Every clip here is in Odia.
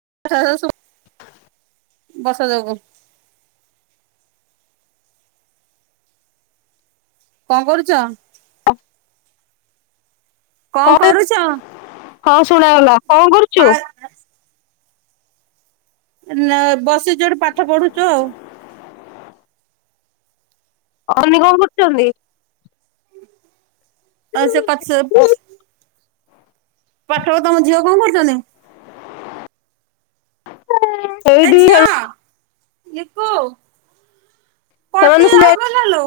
[unintelligible] [inaudible] ବର୍ଷା ଯୋଗୁ। କଣ କରୁଛ? [unintelligible] କଣ କରୁଛ? ହଁ ଶୁଣାଗଲା, କଣ କରୁଛୁ? ନା ବସିଚୁ ଏଠି ପାଠ ପଢୁଛୁ ଆଉ। ଅନି କଣ କରୁଛନ୍ତି? ଆସ ପଚପ। ପାଠ ତମ ଝିଅ କଣ କରୁଛନ୍ତି? ଏ ଏଇଠି ଖେ ଝିଅ ଲିକୁ ସେମାନେ ପଟି ସିନା ଆଉ କଣ ଲେଲୁ?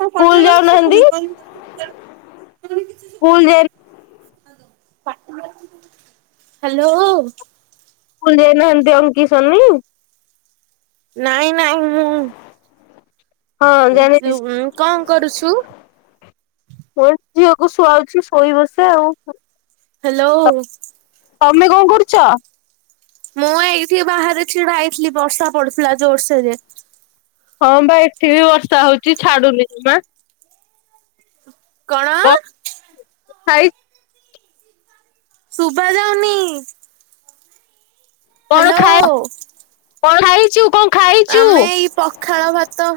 କଣ ସ୍କୁଲ କଟିଗଲାଣି ଯାଉନାହାନ୍ତି ଶୁଭୁନି କିଛି ସ୍କୁଲ ଶୁଭୁିନି। ଯାଇ ହ୍ୟାଲୋ। ସ୍କୁଲ ଯାଇନାହାନ୍ତି ଅଙ୍କି ସୋନି? ନାଇଁ ନାଇଁ ମୁଁ, ହଁ ଜାଣିଛି କଣ କରୁଛୁ? ମ ଝିଅକୁ ଶୁଆଉଛି ଶୋଇବ ସେ ଆଉ। ହ୍ୟାଲୋ। ତମେ କଣ କରୁଛ? ମୁଁ ଏଇଠି ବାହାରେ ଛିଡା ହେଇଥିଲି ବର୍ଷା ପଡୁଥିଲା ଜୋରସୋରେ। ହଁ ବା ଏଠି ବି ବର୍ଷା ହଉଛି ଛାଡୁନି ଜମା। କଣ [unintelligible] ସାଇ। ଶୁଭା ଯାଉନି। କଣ ଖାଇ ହ୍ୟାଲୋ। କଣ ହେଇଛୁ କଣ? ଖାଇଛୁ? ଆମେ ଏଇ ପଖାଳ ଭାତ,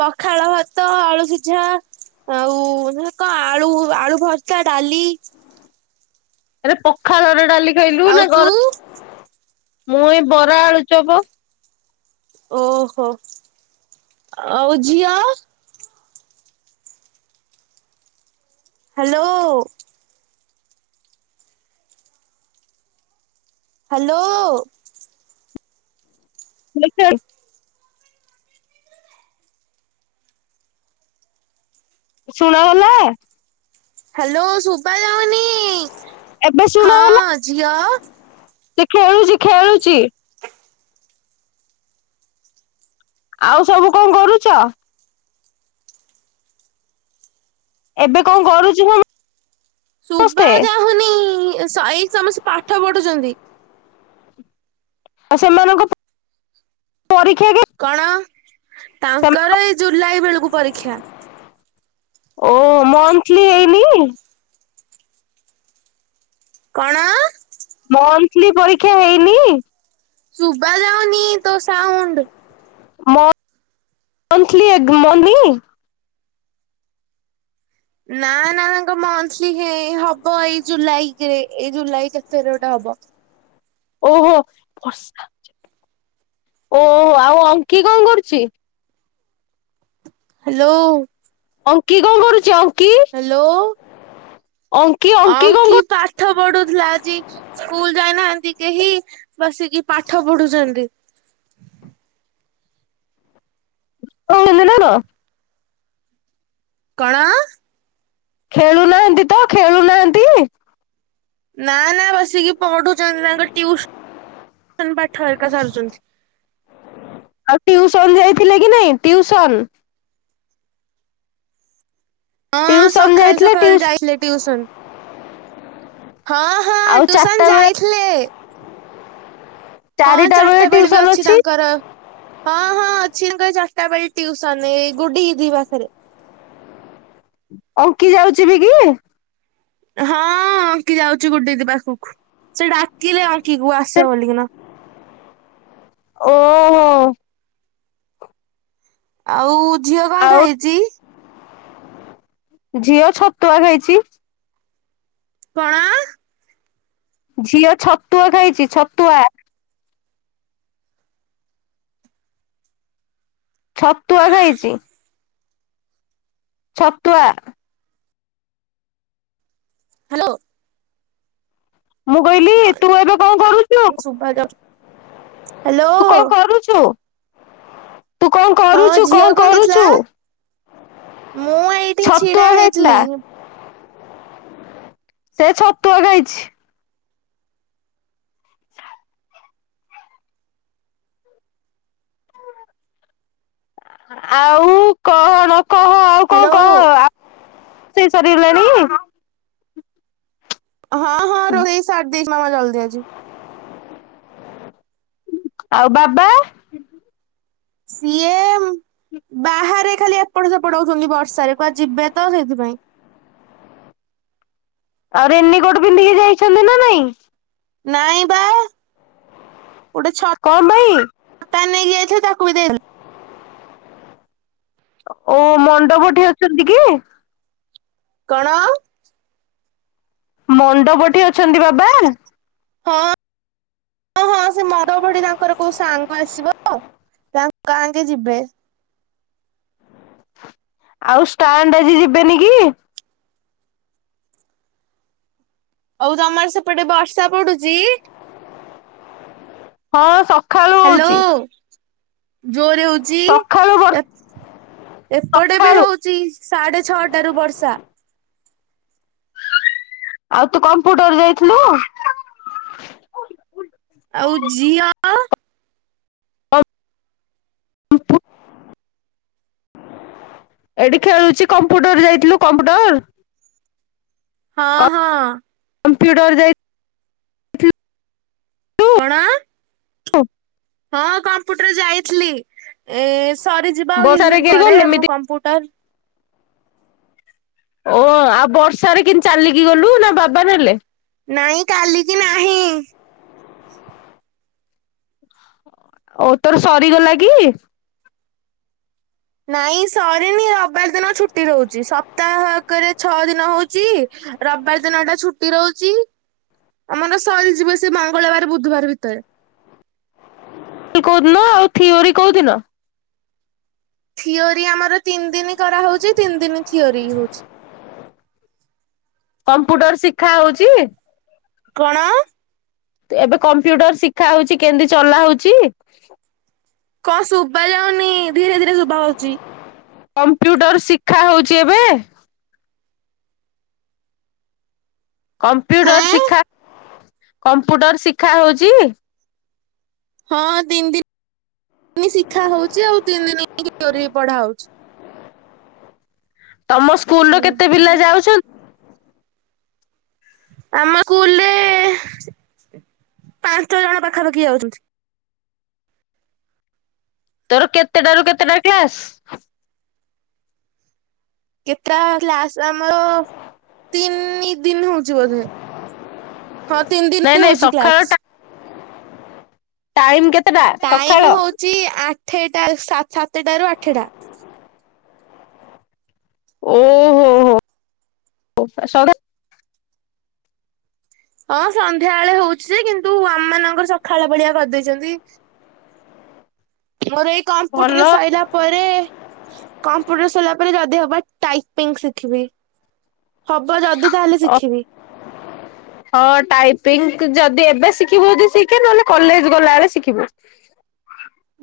ପଖାଳ ଭାତ, ଅଳୁ ସିଝା। ଆଉ କଣ ଆଳୁ ଆଳୁ ଭର୍ତା, ଡାଲି। ଆରେ ପଖାଳ ରେ ଡାଲି ଖାଇଲୁ ଆଉ ନା ତୁ ଗର ମୁଁ ଏଇ ବରା, ଆଳୁ ଚପ। ଓହୋ ଆଉ ଝିଅ? ହ୍ୟାଲୋ। ହ୍ୟାଲୋ। [unintelligible] ଶୁଣା ଗଲା? ହ୍ୟାଲୋ ଶୁଭା ଯାଉନି ଏବେ ହଁ ଶୁଣାଗଲା ଝିଅ। ସେ ଖେଳୁଛି, ଖେଳୁଛି। ଆଉ ସବୁ କଣ କରୁଛ? ଏବେ କଣ କରୁଛି ସବୁ? ଶୁବା ଯହୁନି ସାଇ ସମସ୍ତେ ପାଠ ପଢୁଛନ୍ତି। ଆଉ ସେମାନଙ୍କ ପରୀକ୍ଷା କେ କଣ? ସେମାନଙ୍କ ତାଙ୍କର ଏଇ ଜୁଲାଇ ବେଳକୁ ପରୀକ୍ଷା। ଓ ମନ୍ଥିଲି ହେଇନି? କଣ? ନ୍ତିଲୀ ପରୀକ୍ଷା ହେଇନି? ସୁଭା ଯାଉନି ତୋ ସାଉଣ୍ଡ। ମ ମନ୍ଥଲି ଏଗ ମନି। ନା ନା ତାଙ୍କ ମନ୍ଥଲି ହେ ହବ ଏଇ ଜୁଲାଇରେ ଏଇ ଜୁଲାଇ କେତେରେ ଗୋଟେ ହବ। ହବ। ଓହୋ ବର୍ଷା ହଉଚି। ଓହୋ ଆଉ ଅଙ୍କି କଣ କରୁଛି? ହ୍ୟାଲୋ। ଅଙ୍କି କଣ କରୁଛି? ଅଙ୍କି ହ୍ୟାଲୋ। ଅଙ୍କି ଅଙ୍କି କଣ ପାଠ ପଢୁଥିଲା ଆଜି। ସ୍କୁଲ୍ ଯାଇନାହାନ୍ତି କେହି ବସିକି ପାଠ ପଢୁଛନ୍ତି। ଓହୋ ଏ ମିନାର। କଣ? ଖେଳୁନାହାନ୍ତି ତ ଖେଳୁନାହାନ୍ତି? ନା ନା ବସିକି ପଢୁଚନ୍ତି ତାଙ୍କ ଟିଉସ ସନ ପାଠ ଏକା ସାରୁଛନ୍ତି। ଆଉ ଟିଉସନ ଯାଇଥିଲେ କି ନାଇଁ ଟିଉସନ? ହଁ ଟିଉସନ ସଖାଳୁ ଯାଇଥିଲେ ସଖାଳୁ ଟିଉ ଯାଇଥିଲେ ଟିଉସୁନ। ହଁ ହଁ ଆଉ ଟିଉସନ ଚାରିଟା ବେଳେ ଯାଇଥିଲେ। ହଁ ଚାଟା ବେଳେ ବି ଅଛି ତାଙ୍କର। ହଁ ହଁ ଅଛି ତାଙ୍କର ଚାଟା ବେଳେ ଟିଉସନ୍ ଏ ଗୁଡି ଦିଦି ପାଖରେ। ଅଙ୍କି ଯାଉଚି ବି କି? ହଁ ଅଙ୍କି ଯାଉଚି ଗୁଡି ଦିଦି ପାଖକୁ। ସେ ଡାକିଲେ ଅ କି କୁ ସେ ଆସ ବୋଲିକିନା। ଓହୋ! ଆଉ ଝିଅ କଣ ଆଉ ଖାଇଚି? ଝିଅ ଛତୁଆ ଖାଇଛି। କଣ? ଝିଅ ଛତୁଆ ଖାଇଚି ଛତୁଆ। ଛତୁଆ ଖାଇଛି। ଛତୁଆ। ହାଲୋ। ମୁଁ କହିଲି ତୁ ଏବେ କଣ କରୁଛୁ? ଶୁଭା ଯାଉଛି ହ୍ୟାଲୋ ତୁ କଣ କରୁଛୁ? ତୁ କଣ ହଁ କରୁଛୁ ଝିଅ କଣ ଖାଇଥିଲା? କରୁଛୁ ମୁଁ ଏଇଠି ଛିଡା ଛତୁଆ ହେଇଥିଲି। ଖାଇଥିଲା ସେ ଛତୁଆ ଖାଇଛି। ଆଉ କହଣ? ହାଲୋ। ସେଇ ସରିଗଲାଣିି? ହଁ ହଁ ରୋଷେଇ ସାରି ଦେଇଛି ମାମା ଜଲଦି ଆଜି। ଆଉ ବାବା? ସିଏ ଉଁ, ବାହାରେ ଖାଲି ଏପଟ ସେପଟ ହଉଛନ୍ତି ବର୍ଷାରେ କୁଆଡେ ଯିବେ ତ ସେଇଥିପାଇଁ। ଆଉ ରେନିକୋଟ ପିନ୍ଧିକି ଯାଇଛନ୍ତି ନା ନାଇଁ? ନାଇଁ ବା। ଗୋଟେ ଛତା କଣ ପାଇଁ? ନେଇକି ଯାଇଥିଲେ ତାକୁ ବି ଦେଇ [inaudible] ଓ ମଣ୍ଡପଠି ଅଛନ୍ତି କି? କଣ? ମଣ୍ଡପ ଠି ଅଛନ୍ତି ବାବା? ହଁ। ହଁ ହଁ ସେ ମଣ୍ଡପ ଠି ତାଙ୍କର କୋଉ ସାଙ୍ଗ ଆସିବ ତ ତାଙ୍କ ଆଙ୍କେ ଯିବେ। ଆଉ ଷ୍ଟାଣ୍ଡ ଆଜି ଯିବେନି କି? ଅଉ ତୋମର ସେପଟେ ବର୍ଷା ପଡୁଚି? ହଁ ସ ହ୍ୟାଲୋ। ଜୋରେ ହଉଛି ସକାଳୁ ବର୍ଷ ଏ ଏପଟେ ବି ସକାଳୁ ହଉଚି ସାଢେ ଛଅଟା ରୁ ବର୍ଷା। ଆଉ ତୁ କମ୍ପୁଟର ଯାଇଥିଲୁ? ଆଉ ଜିଅ? [inaudible] ଏଠି ଖେଳୁଛି, କମ୍ପୁଟର ଯାଇଥିଲୁ କମ୍ପୁଟର? ହଁ ହଁ। କମ୍ପୁଟର ଯାଇ ଥି କଣ? [unintelligible] ହଁ କମ୍ପୁଟର ଯାଇଥିଲି। ଏ ସରିଯିବା ଆଉ କିଛି ବର୍ଷାରେ ଦିନ କେହି ପରେ ଗଲୁ ଏମିତି ଆମ କମ୍ପ୍ୟୁଟର। ଓ ଆଉ ବର୍ଷାରେ କେମତି ଚାଲିକି ଗଲୁ ନା ବାବା ନେଲେ? ନାଇଁ କାଲି କି ନାହିଁ। ଓ ତୋର ସରିଗଲା କି? ନାଇଁ ସରିନି ରବିବାର ଦିନ ଛୁଟି ରହୁଛି ସପ୍ତାହକରେ ଛଅ ଦିନ ହଉଛି। ରବିବାର ଦିନଟା ଛୁଟି ରହୁଛି। ଆମର ସରିଯିବ ସେ ମଙ୍ଗଳବାର ବୁଧବାର ଭିତରେ। କୋଉଦିନ ଆଉ ଥିଓରି କୋଉଦିନ? ଥିଓରି ଆମର ତିନି ଦିନ କରାହଉଛି ତିନି ଦିନ ଥିଓରି ହଉଛି। କମ୍ପ୍ୟୁଟର ଶିଖା ହଉଛି? କଣ? ଏବେ କମ୍ପ୍ୟୁଟର ଶିଖା ହଉଚି କେମିତି ଚଲା ହଉଛି? କଣଶୁଭା ଯାଉନି ଧୀରେ ଧୀରେ ଶୁଭ ହଉଛି। କମ୍ପ୍ୟୁଟର ଶିକ୍ଷା ହଉଛି ଏବେ? କମ୍ପୁଟର ହେଁ ଶିଖା କମ୍ପ୍ୟୁଟର ଶିଖା ହଉଛି? ହଁ ତିନି ଦିନ ଶିଖା ହଉଛି ଆଉ ତିନି ଦିନ [unintelligible] ଚୋରି ପଢ଼ାଉଛ। ତମ ସ୍କୁଲର କେତେ ପିଲା ଯାଉଛନ୍? ଆମ କୁଲରେ ପାଞ୍ଚ ଜଣ ପାଖାପାଖି ଯାଉଛନ୍ତି। ତୋର କେତେଟା ରୁ କେତେଟା କ୍ଲାସ? କେତ୍ରା କ୍ଲାସ ଆମର ତିନି ଦିନ ହଉଛି ବୋଧେ। ହଁ ତିନି ନାଇଁ ଦିନ ନାଇଁ ହଉଛି ସକାଳ କ୍ଲାସ। ଟା ଟାଇମ କେତେଟା ସକାଳ। ଥେଟା ସାତ ସାତଟାରୁ ଆଠଟା। ଓହୋ ହୋ ସକା ହଁ ସନ୍ଧ୍ୟା ବେଳେ ହଉଛି ଯେ କିନ୍ତୁ ଆମ ମାନଙ୍କର ସକାଳ ପଡିଆ କରିଦେଇଛନ୍ତି। ହ ମୋର ଏଇ କମ୍ପ୍ୟୁଟର ରେ ସରିଲା ପରେ କମ୍ପ୍ୟୁଟର ସରିଲା ପରେ ଯଦି ହବା ଟାଇପିଙ୍ଗ ଶିଖିବି। ହବ ଯଦି ତାହେଲେ ଶିଖିବି। ହଁ ଟାଇପିଙ୍ଗ ଯଦି ଏବେ ଶିଖିବୁ ଯଦି ଶିଖେ ନହେଲେ କଲେଜ ଗଲାବେଳେ ଶିଖିବୁ।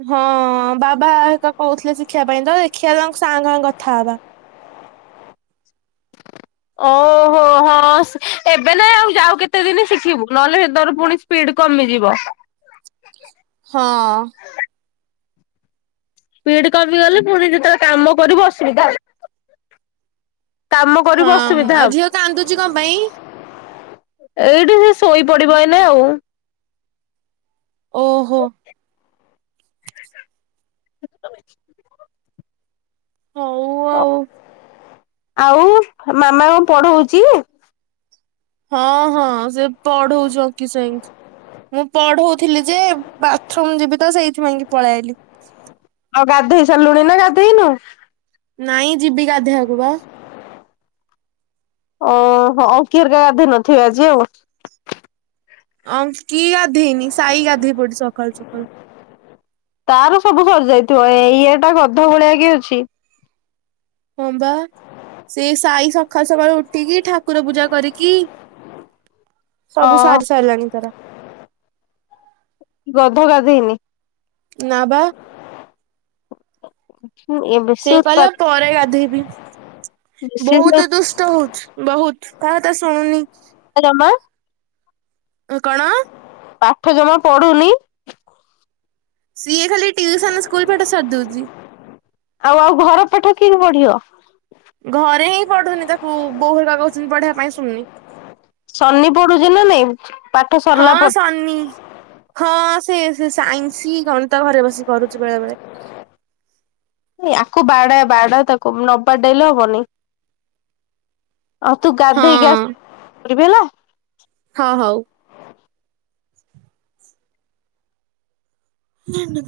ହଁ ବାବା ହେରିକା କହୁଥିଲେ ଶିଖିବା ପାଇଁ ତ ଦେଖିଆ ତାଙ୍କ ସାରଙ୍କ ସାଙ୍ଗେ କଥା ହବା। ହ ଓହୋ ହୋ ଏବେ ହଁ ଏଵେ ନାଇଁ ଆଉ ଯାଉ କେତେ ଦିନି ଶିଖିବୁ ନହେଲେ ସେର ପୁଣି ସ୍ପିଡ କମିଯିବ। ହଁ। ପିଡ କମି ଗଲେ ପୁଣି ଯେତେବେଳେ କାମ କରିବୁ ଅସୁବିଧା ହବ। କାମ ହଁ କରିବୁ ଅସୁବିଧା ଆଉ ହବ ଝିଅ କାନ୍ଦୁଛି କଣ ପାଇଁ? ଏଇଠି ସେ ଶୋଇପଡିବ ଏଇନା ଆଉ। ଓହୋ। [inaudible] ହଉ ଆଉ [inaudible] ଆଉ ମାମା କଁ ପଢ଼ୋଉଛି। ହଁ ହଁ ସେ ପଢଉଛିକି ସାଇଁ ମୁଁ ପଢଉଥିଲି ଯେ ବାଥରୁମ ଯିବି ତ ସେଇଥି ପାଇଁ କି ପଳେଇ ଆଇଲି। ଆଉ ଗାଧୋଇ ସାରିଲୁଣି ନା ଗାଧେଇନୁ। ନାଇଁ ଯିବି ଗାଧେଇବାକୁ ବା। ଓ ଆଉ କିର ଗଧିନଥିବେ ଆଜି ଆଉ। ଅଙ୍କି ଗାଧେଇନି ସହି ଗାଧେଇ ପଡି ସକାଳୁ ସକାଳୁ। ତାର ସବୁ ସରି ଯାଇଥିବ ଏ ଇଏ ଟା ଗଧ ଭଳିଆ କି ଅଛି। ହଁ ବା ସେ ସାଇ ସକାଳୁ ସକାଳୁ ଉଠିକି ଠାକୁର ପୂଜା କରିକି। ସବୁ ହଁ ସାରି ସାରିଲାଣି ତାରା। ଗଧ ଗାଧେଇନି। ନା ବା। ଏ ବେଶୀ ସେ କହିଲା ଉତ୍ପାତ ପରେ ଗାଧୋଇବି ବେଶୀ ବହୁତ ଉତ୍ପାତ ଦୁଷ୍ଟ ହଉଚି ବହୁତ୍। କାହା କଥା ଶୁଣୁନି। ଜମା ଏ କଣ। ପାଠ ଜମା ପଢୁନି। ସିଏ ଖାଲି ଟ୍ୟୁସନ୍ ସ୍କୁଲ ପାଠ ସାରି ଦଉଛି। ଆଉ ଆଉ ଘର ପାଠ କିନ୍ତି ପଢ଼ିବ। ଘରେ ହିଁ ପଢୁନି ତାକୁ ବୋଉ ହେରିକା କଉଛନ୍ତି ପଢିବା ପାଇଁ ଶୁଣୁନି। ଶନି ପଢ଼ୁଛି ନା ନାଇଁ। ପାଠ ହଁ ସରିଲା ପରେ ଶନି ହଁ ସେ ସେ ସାଇନ୍ସ ଗଣିତ ଘରେ ବସିିକ କରୁଛି ବେଳେ ବେଳେ। ଆକୁ ବାଡା ବାଡ଼ା ତାକୁ ନ ବାଡ଼େଇଲେ ହବନି। ଆଉ ତୁ ଗାଧେଇକି ହଁ ଆସ କରିବି ହେଲା। ହଁ ହଉ। [inaudible]